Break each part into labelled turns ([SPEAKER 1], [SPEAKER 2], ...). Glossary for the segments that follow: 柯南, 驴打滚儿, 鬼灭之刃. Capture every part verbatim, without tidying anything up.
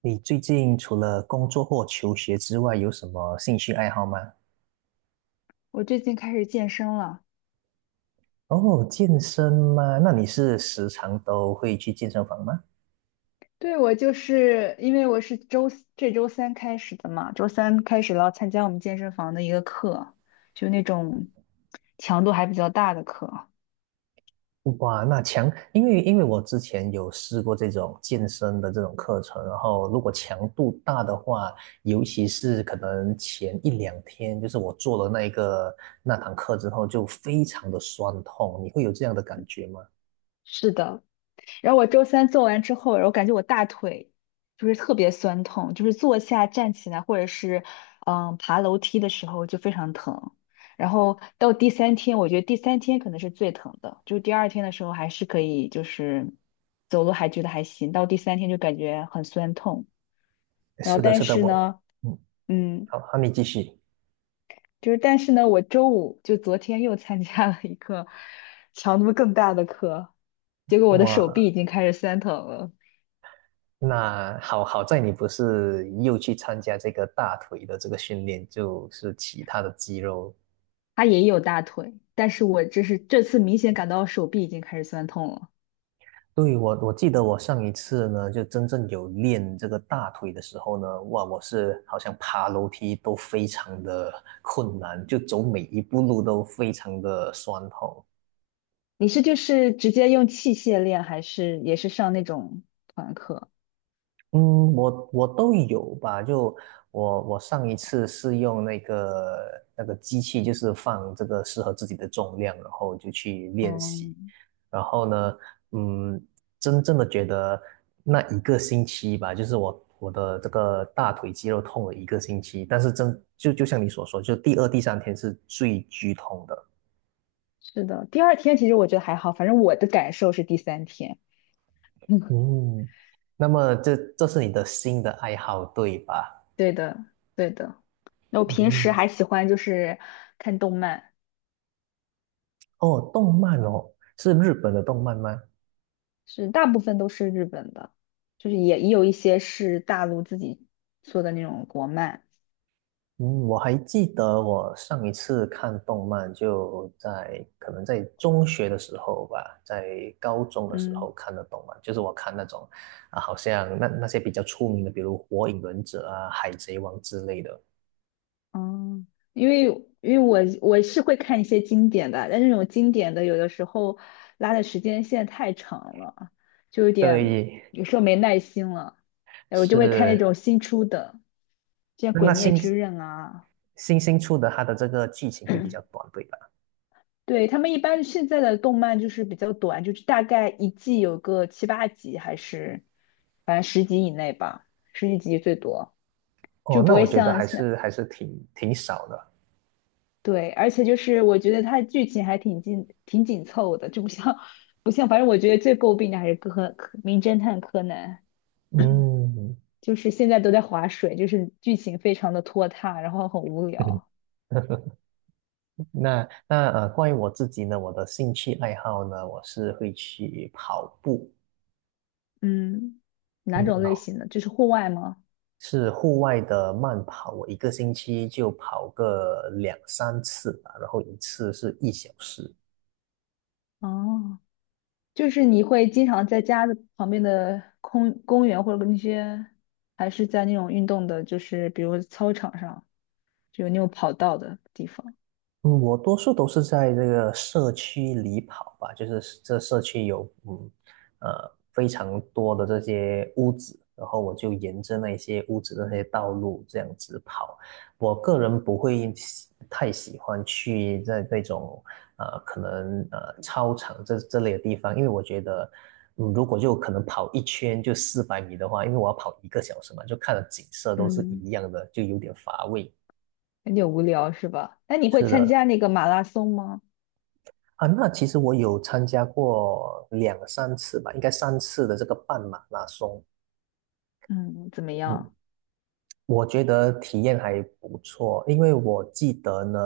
[SPEAKER 1] 你最近除了工作或求学之外，有什么兴趣爱好吗？
[SPEAKER 2] 我最近开始健身了。
[SPEAKER 1] 哦，健身吗？那你是时常都会去健身房吗？
[SPEAKER 2] 对，我就是因为我是周四这周三开始的嘛，周三开始了参加我们健身房的一个课，就那种强度还比较大的课。
[SPEAKER 1] 哇，那强，因为因为我之前有试过这种健身的这种课程，然后如果强度大的话，尤其是可能前一两天，就是我做了那一个那堂课之后，就非常的酸痛，你会有这样的感觉吗？
[SPEAKER 2] 是的，然后我周三做完之后，然后感觉我大腿就是特别酸痛，就是坐下、站起来或者是嗯爬楼梯的时候就非常疼。然后到第三天，我觉得第三天可能是最疼的，就第二天的时候还是可以，就是走路还觉得还行，到第三天就感觉很酸痛。然后
[SPEAKER 1] 是的，
[SPEAKER 2] 但
[SPEAKER 1] 是的，
[SPEAKER 2] 是
[SPEAKER 1] 我，
[SPEAKER 2] 呢，
[SPEAKER 1] 嗯，
[SPEAKER 2] 嗯，
[SPEAKER 1] 好，好，你继续。
[SPEAKER 2] 就是但是呢，我周五就昨天又参加了一个强度更大的课，结果我的手
[SPEAKER 1] 哇，
[SPEAKER 2] 臂已经开始酸疼了。
[SPEAKER 1] 那好好在你不是又去参加这个大腿的这个训练，就是其他的肌肉。
[SPEAKER 2] 他也有大腿，但是我这是这次明显感到手臂已经开始酸痛了。
[SPEAKER 1] 对，我我记得我上一次呢，就真正有练这个大腿的时候呢，哇，我是好像爬楼梯都非常的困难，就走每一步路都非常的酸痛。
[SPEAKER 2] 你是就是直接用器械练，还是也是上那种团课？
[SPEAKER 1] 嗯，我我都有吧。就我我上一次是用那个那个机器，就是放这个适合自己的重量，然后就去练习。
[SPEAKER 2] 嗯，
[SPEAKER 1] 然后呢，嗯，真正的觉得那一个星期吧，就是我我的这个大腿肌肉痛了一个星期，但是真就就像你所说，就第二、第三天是最剧痛的。
[SPEAKER 2] 是的。第二天其实我觉得还好，反正我的感受是第三天。嗯，
[SPEAKER 1] 嗯，那么这这是你的新的爱好，对吧？
[SPEAKER 2] 对的，对的。那我平时
[SPEAKER 1] 嗯。
[SPEAKER 2] 还喜欢就是看动漫，
[SPEAKER 1] 哦，动漫哦，是日本的动漫吗？
[SPEAKER 2] 是大部分都是日本的，就是也也有一些是大陆自己做的那种国漫。
[SPEAKER 1] 嗯，我还记得我上一次看动漫就在可能在中学的时候吧，在高中的时
[SPEAKER 2] 嗯，
[SPEAKER 1] 候看的动漫，就是我看那种啊，好像那那些比较出名的，比如《火影忍者》啊、《海贼王》之类的。
[SPEAKER 2] 嗯，因为因为我我是会看一些经典的，但那种经典的有的时候拉的时间线太长了，就有点
[SPEAKER 1] 对，
[SPEAKER 2] 有时候没耐心了，我就会看那
[SPEAKER 1] 是
[SPEAKER 2] 种新出的，像
[SPEAKER 1] 那
[SPEAKER 2] 《鬼
[SPEAKER 1] 那
[SPEAKER 2] 灭
[SPEAKER 1] 新
[SPEAKER 2] 之刃》啊。
[SPEAKER 1] 新新出的，它的这个剧情会比较短，对吧？
[SPEAKER 2] 对，他们一般现在的动漫就是比较短，就是大概一季有个七八集，还是反正十集以内吧，十几集最多，
[SPEAKER 1] 哦，
[SPEAKER 2] 就不
[SPEAKER 1] 那
[SPEAKER 2] 会
[SPEAKER 1] 我觉得
[SPEAKER 2] 像
[SPEAKER 1] 还
[SPEAKER 2] 像
[SPEAKER 1] 是还是挺挺少的。
[SPEAKER 2] 对，而且就是我觉得它剧情还挺紧挺紧凑的，就不像不像，反正我觉得最诟病的还是柯柯名侦探柯南，
[SPEAKER 1] 嗯。
[SPEAKER 2] 就是现在都在划水，就是剧情非常的拖沓，然后很无聊。
[SPEAKER 1] 那那呃，关于我自己呢，我的兴趣爱好呢，我是会去跑步，
[SPEAKER 2] 嗯，哪
[SPEAKER 1] 嗯，
[SPEAKER 2] 种
[SPEAKER 1] 然
[SPEAKER 2] 类
[SPEAKER 1] 后
[SPEAKER 2] 型的？就是户外吗？
[SPEAKER 1] 是户外的慢跑，我一个星期就跑个两三次吧，然后一次是一小时。
[SPEAKER 2] 哦，就是你会经常在家的旁边的空公园或者那些，还是在那种运动的，就是比如操场上，就有那种跑道的地方。
[SPEAKER 1] 嗯，我多数都是在这个社区里跑吧，就是这社区有嗯呃非常多的这些屋子，然后我就沿着那些屋子的那些道路这样子跑。我个人不会喜太喜欢去在那种呃可能呃操场这这类的地方，因为我觉得嗯如果就可能跑一圈就四百米的话，因为我要跑一个小时嘛，就看的景色都是
[SPEAKER 2] 嗯。
[SPEAKER 1] 一样的，就有点乏味。
[SPEAKER 2] 有点无聊是吧？那你会
[SPEAKER 1] 是
[SPEAKER 2] 参
[SPEAKER 1] 的。
[SPEAKER 2] 加那个马拉松吗？
[SPEAKER 1] 啊，那其实我有参加过两三次吧，应该三次的这个半马拉松。
[SPEAKER 2] 嗯，怎么
[SPEAKER 1] 嗯，
[SPEAKER 2] 样？
[SPEAKER 1] 我觉得体验还不错，因为我记得呢，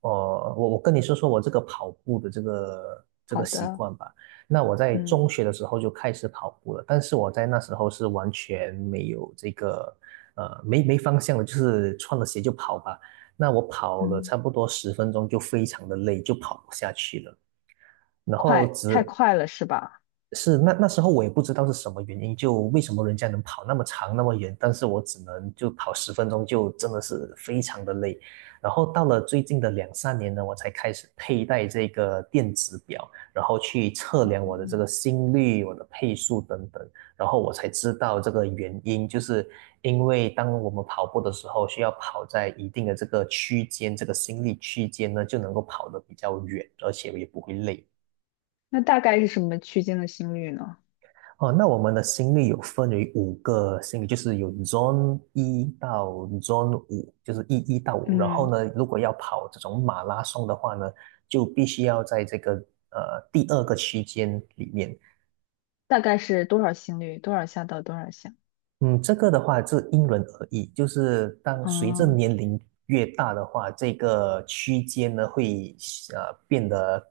[SPEAKER 1] 呃，我我跟你说说我这个跑步的这个这
[SPEAKER 2] 好
[SPEAKER 1] 个习
[SPEAKER 2] 的。
[SPEAKER 1] 惯吧。那我在
[SPEAKER 2] 嗯
[SPEAKER 1] 中学的时候就开始跑步了，但是我在那时候是完全没有这个呃没没方向的，就是穿了鞋就跑吧。那我跑了
[SPEAKER 2] 嗯，
[SPEAKER 1] 差不多十分钟就非常的累，就跑不下去了。然后
[SPEAKER 2] 快，太
[SPEAKER 1] 只。
[SPEAKER 2] 快了是吧？
[SPEAKER 1] 是那那时候我也不知道是什么原因，就为什么人家能跑那么长那么远，但是我只能就跑十分钟，就真的是非常的累。然后到了最近的两三年呢，我才开始佩戴这个电子表，然后去测量我的这个心率、我的配速等等，然后我才知道这个原因，就是因为当我们跑步的时候，需要跑在一定的这个区间，这个心率区间呢，就能够跑得比较远，而且也不会累。
[SPEAKER 2] 那大概是什么区间的心率呢？
[SPEAKER 1] 哦，那我们的心率有分为五个心率，就是有 Zone 一到 Zone 五，就是一一到五。然后
[SPEAKER 2] 嗯，
[SPEAKER 1] 呢，如果要跑这种马拉松的话呢，就必须要在这个呃第二个区间里面，
[SPEAKER 2] 大概是多少心率？多少下到多少下？
[SPEAKER 1] 嗯，这个的话是因人而异，就是当随着
[SPEAKER 2] 哦。
[SPEAKER 1] 年龄越大的话，这个区间呢会呃变得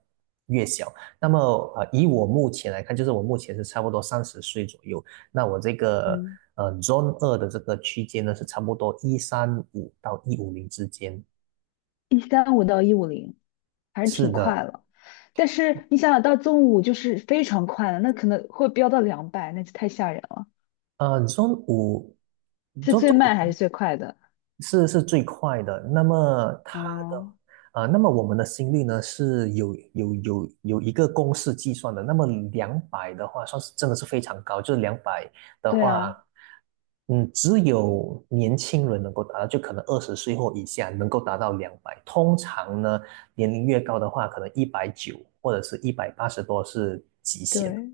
[SPEAKER 1] 越小。那么呃，以我目前来看，就是我目前是差不多三十岁左右，那我这个
[SPEAKER 2] 嗯，
[SPEAKER 1] 呃 Zone 二的这个区间呢是差不多一三五到一五零之间。
[SPEAKER 2] 一三五到一五零，还是
[SPEAKER 1] 是
[SPEAKER 2] 挺
[SPEAKER 1] 的，
[SPEAKER 2] 快了。但是你想想到中午就是非常快了，那可能会飙到两百，那就太吓人了。
[SPEAKER 1] 呃，Zone 五
[SPEAKER 2] 是
[SPEAKER 1] ，Zone
[SPEAKER 2] 最
[SPEAKER 1] 五。
[SPEAKER 2] 慢还是最快的？
[SPEAKER 1] 是是最快的。那么它的
[SPEAKER 2] 哦。
[SPEAKER 1] 呃，那么我们的心率呢是有有有有一个公式计算的。那么两百的话，算是真的是非常高，就是两百的
[SPEAKER 2] 对
[SPEAKER 1] 话，
[SPEAKER 2] 啊。
[SPEAKER 1] 嗯，只有年轻人能够达到，就可能二十岁或以下能够达到两百。通常呢，年龄越高的话，可能一百九或者是一百八十多是极限。
[SPEAKER 2] 对，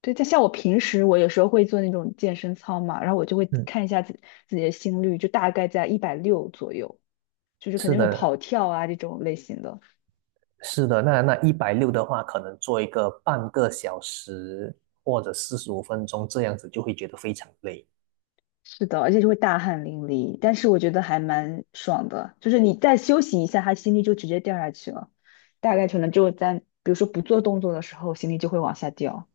[SPEAKER 2] 对，但像我平时我有时候会做那种健身操嘛，然后我就会
[SPEAKER 1] 嗯，
[SPEAKER 2] 看一下自自己的心率，就大概在一百六左右，就是肯
[SPEAKER 1] 是
[SPEAKER 2] 定有
[SPEAKER 1] 的，
[SPEAKER 2] 跑跳啊这种类型的。
[SPEAKER 1] 是的，那那一百六的话，可能做一个半个小时或者四十五分钟这样子，就会觉得非常累。
[SPEAKER 2] 是的，而且就会大汗淋漓，但是我觉得还蛮爽的，就是你再休息一下，他心率就直接掉下去了，大概可能就在比如说不做动作的时候，心率就会往下掉。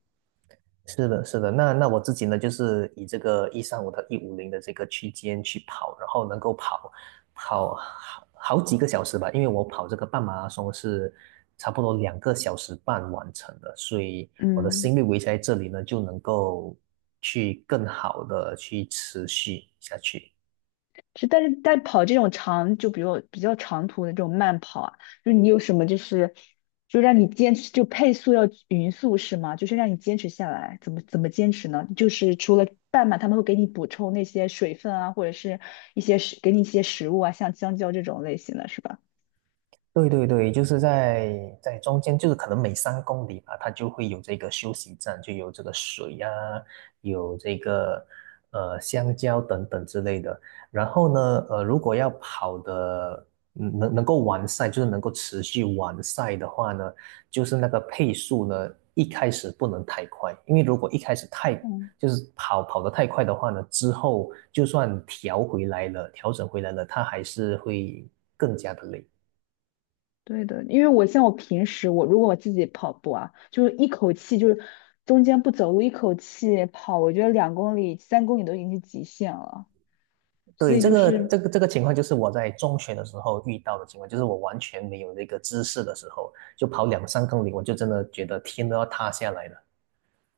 [SPEAKER 1] 是的，是的。那那我自己呢，就是以这个一三五到一五零的这个区间去跑，然后能够跑跑好好几个小时吧，因为我跑这个半马拉松是差不多两个小时半完成的，所以我的
[SPEAKER 2] 嗯。
[SPEAKER 1] 心率维持在这里呢，就能够去更好的去持续下去。
[SPEAKER 2] 是，但是但跑这种长，就比如比较长途的这种慢跑啊，就是你有什么就是，就让你坚持，就配速要匀速是吗？就是让你坚持下来，怎么怎么坚持呢？就是除了半马，他们会给你补充那些水分啊，或者是一些食，给你一些食物啊，像香蕉这种类型的是吧？
[SPEAKER 1] 对对对，就是在在中间，就是可能每三公里吧，它就会有这个休息站，就有这个水啊，有这个呃香蕉等等之类的。然后呢，呃，如果要跑的嗯能能够完赛，就是能够持续完赛的话呢，就是那个配速呢，一开始不能太快，因为如果一开始太
[SPEAKER 2] 嗯，
[SPEAKER 1] 就是跑跑得太快的话呢，之后就算调回来了，调整回来了，它还是会更加的累。
[SPEAKER 2] 对的，因为我像我平时我如果我自己跑步啊，就是一口气就是中间不走路，一口气跑，我觉得两公里、三公里都已经是极限了。所
[SPEAKER 1] 对，
[SPEAKER 2] 以
[SPEAKER 1] 这
[SPEAKER 2] 就
[SPEAKER 1] 个这
[SPEAKER 2] 是
[SPEAKER 1] 个这个情况就是我在中学的时候遇到的情况，就是我完全没有那个知识的时候，就跑两三公里，我就真的觉得天都要塌下来了。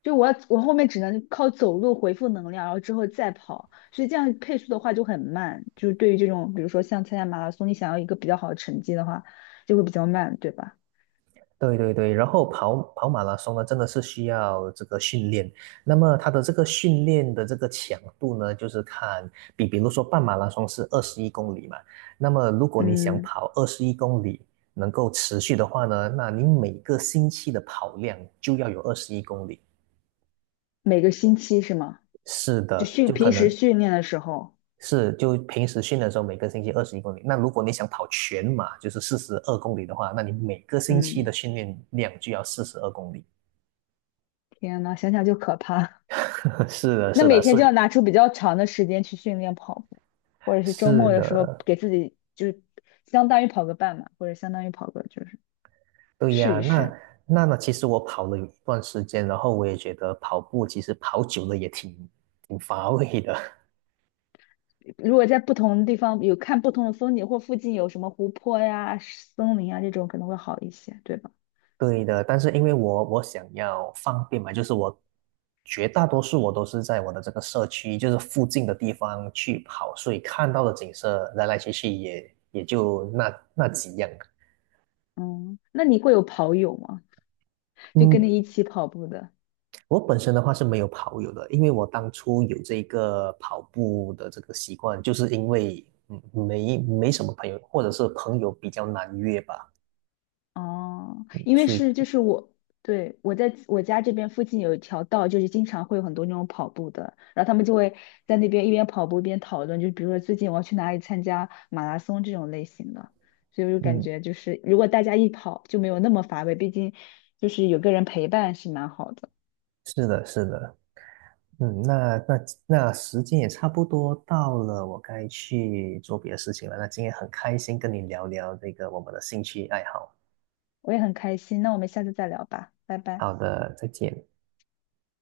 [SPEAKER 2] 就我要我后面只能靠走路回复能量，然后之后再跑，所以这样配速的话就很慢。就是对于这种，比如说像参加马拉松，你想要一个比较好的成绩的话，就会比较慢，对吧？
[SPEAKER 1] 对对对，然后跑跑马拉松呢，真的是需要这个训练。那么它的这个训练的这个强度呢，就是看比比如说半马拉松是二十一公里嘛，那么如果你想
[SPEAKER 2] 嗯，
[SPEAKER 1] 跑二十一公里能够持续的话呢，那你每个星期的跑量就要有二十一公里。
[SPEAKER 2] 每个星期是吗？
[SPEAKER 1] 是
[SPEAKER 2] 就
[SPEAKER 1] 的，
[SPEAKER 2] 训
[SPEAKER 1] 就可
[SPEAKER 2] 平时
[SPEAKER 1] 能
[SPEAKER 2] 训练的时候。
[SPEAKER 1] 是就平时训练的时候，每个星期二十一公里。那如果你想跑全马，就是四十二公里的话，那你每个星期
[SPEAKER 2] 嗯，
[SPEAKER 1] 的训练量就要四十二公里。
[SPEAKER 2] 天呐，想想就可怕。
[SPEAKER 1] 是的，
[SPEAKER 2] 那
[SPEAKER 1] 是的，
[SPEAKER 2] 每
[SPEAKER 1] 是
[SPEAKER 2] 天就要拿出比较长的时间去训练跑步，或者是周
[SPEAKER 1] 是
[SPEAKER 2] 末的时候
[SPEAKER 1] 的，
[SPEAKER 2] 给自己就是相当于跑个半马，或者相当于跑个就是
[SPEAKER 1] 对
[SPEAKER 2] 试
[SPEAKER 1] 呀。
[SPEAKER 2] 一
[SPEAKER 1] 那
[SPEAKER 2] 试。
[SPEAKER 1] 那那，其实我跑了有一段时间，然后我也觉得跑步其实跑久了也挺挺乏味的。
[SPEAKER 2] 如果在不同的地方有看不同的风景，或附近有什么湖泊呀、森林啊这种，可能会好一些，对吧？
[SPEAKER 1] 对的，但是因为我我想要方便嘛，就是我绝大多数我都是在我的这个社区，就是附近的地方去跑，所以看到的景色来来去去也也就那那几样。
[SPEAKER 2] 嗯，那你会有跑友吗？就跟
[SPEAKER 1] 嗯，
[SPEAKER 2] 你一起跑步的？
[SPEAKER 1] 我本身的话是没有跑友的，因为我当初有这个跑步的这个习惯，就是因为嗯没没什么朋友，或者是朋友比较难约吧，
[SPEAKER 2] 哦，因为
[SPEAKER 1] 所以
[SPEAKER 2] 是就是我，对，我在我家这边附近有一条道，就是经常会有很多那种跑步的，然后他们就会在那边一边跑步一边讨论，就比如说最近我要去哪里参加马拉松这种类型的，所以我就感
[SPEAKER 1] 嗯
[SPEAKER 2] 觉就是如果大家一跑就没有那么乏味，毕竟就是有个人陪伴是蛮好的。
[SPEAKER 1] 是的是的。嗯，那那那时间也差不多到了，我该去做别的事情了。那今天很开心跟你聊聊这个我们的兴趣爱好。
[SPEAKER 2] 我也很开心。那我们下次再聊吧，拜拜。
[SPEAKER 1] 好的，再见。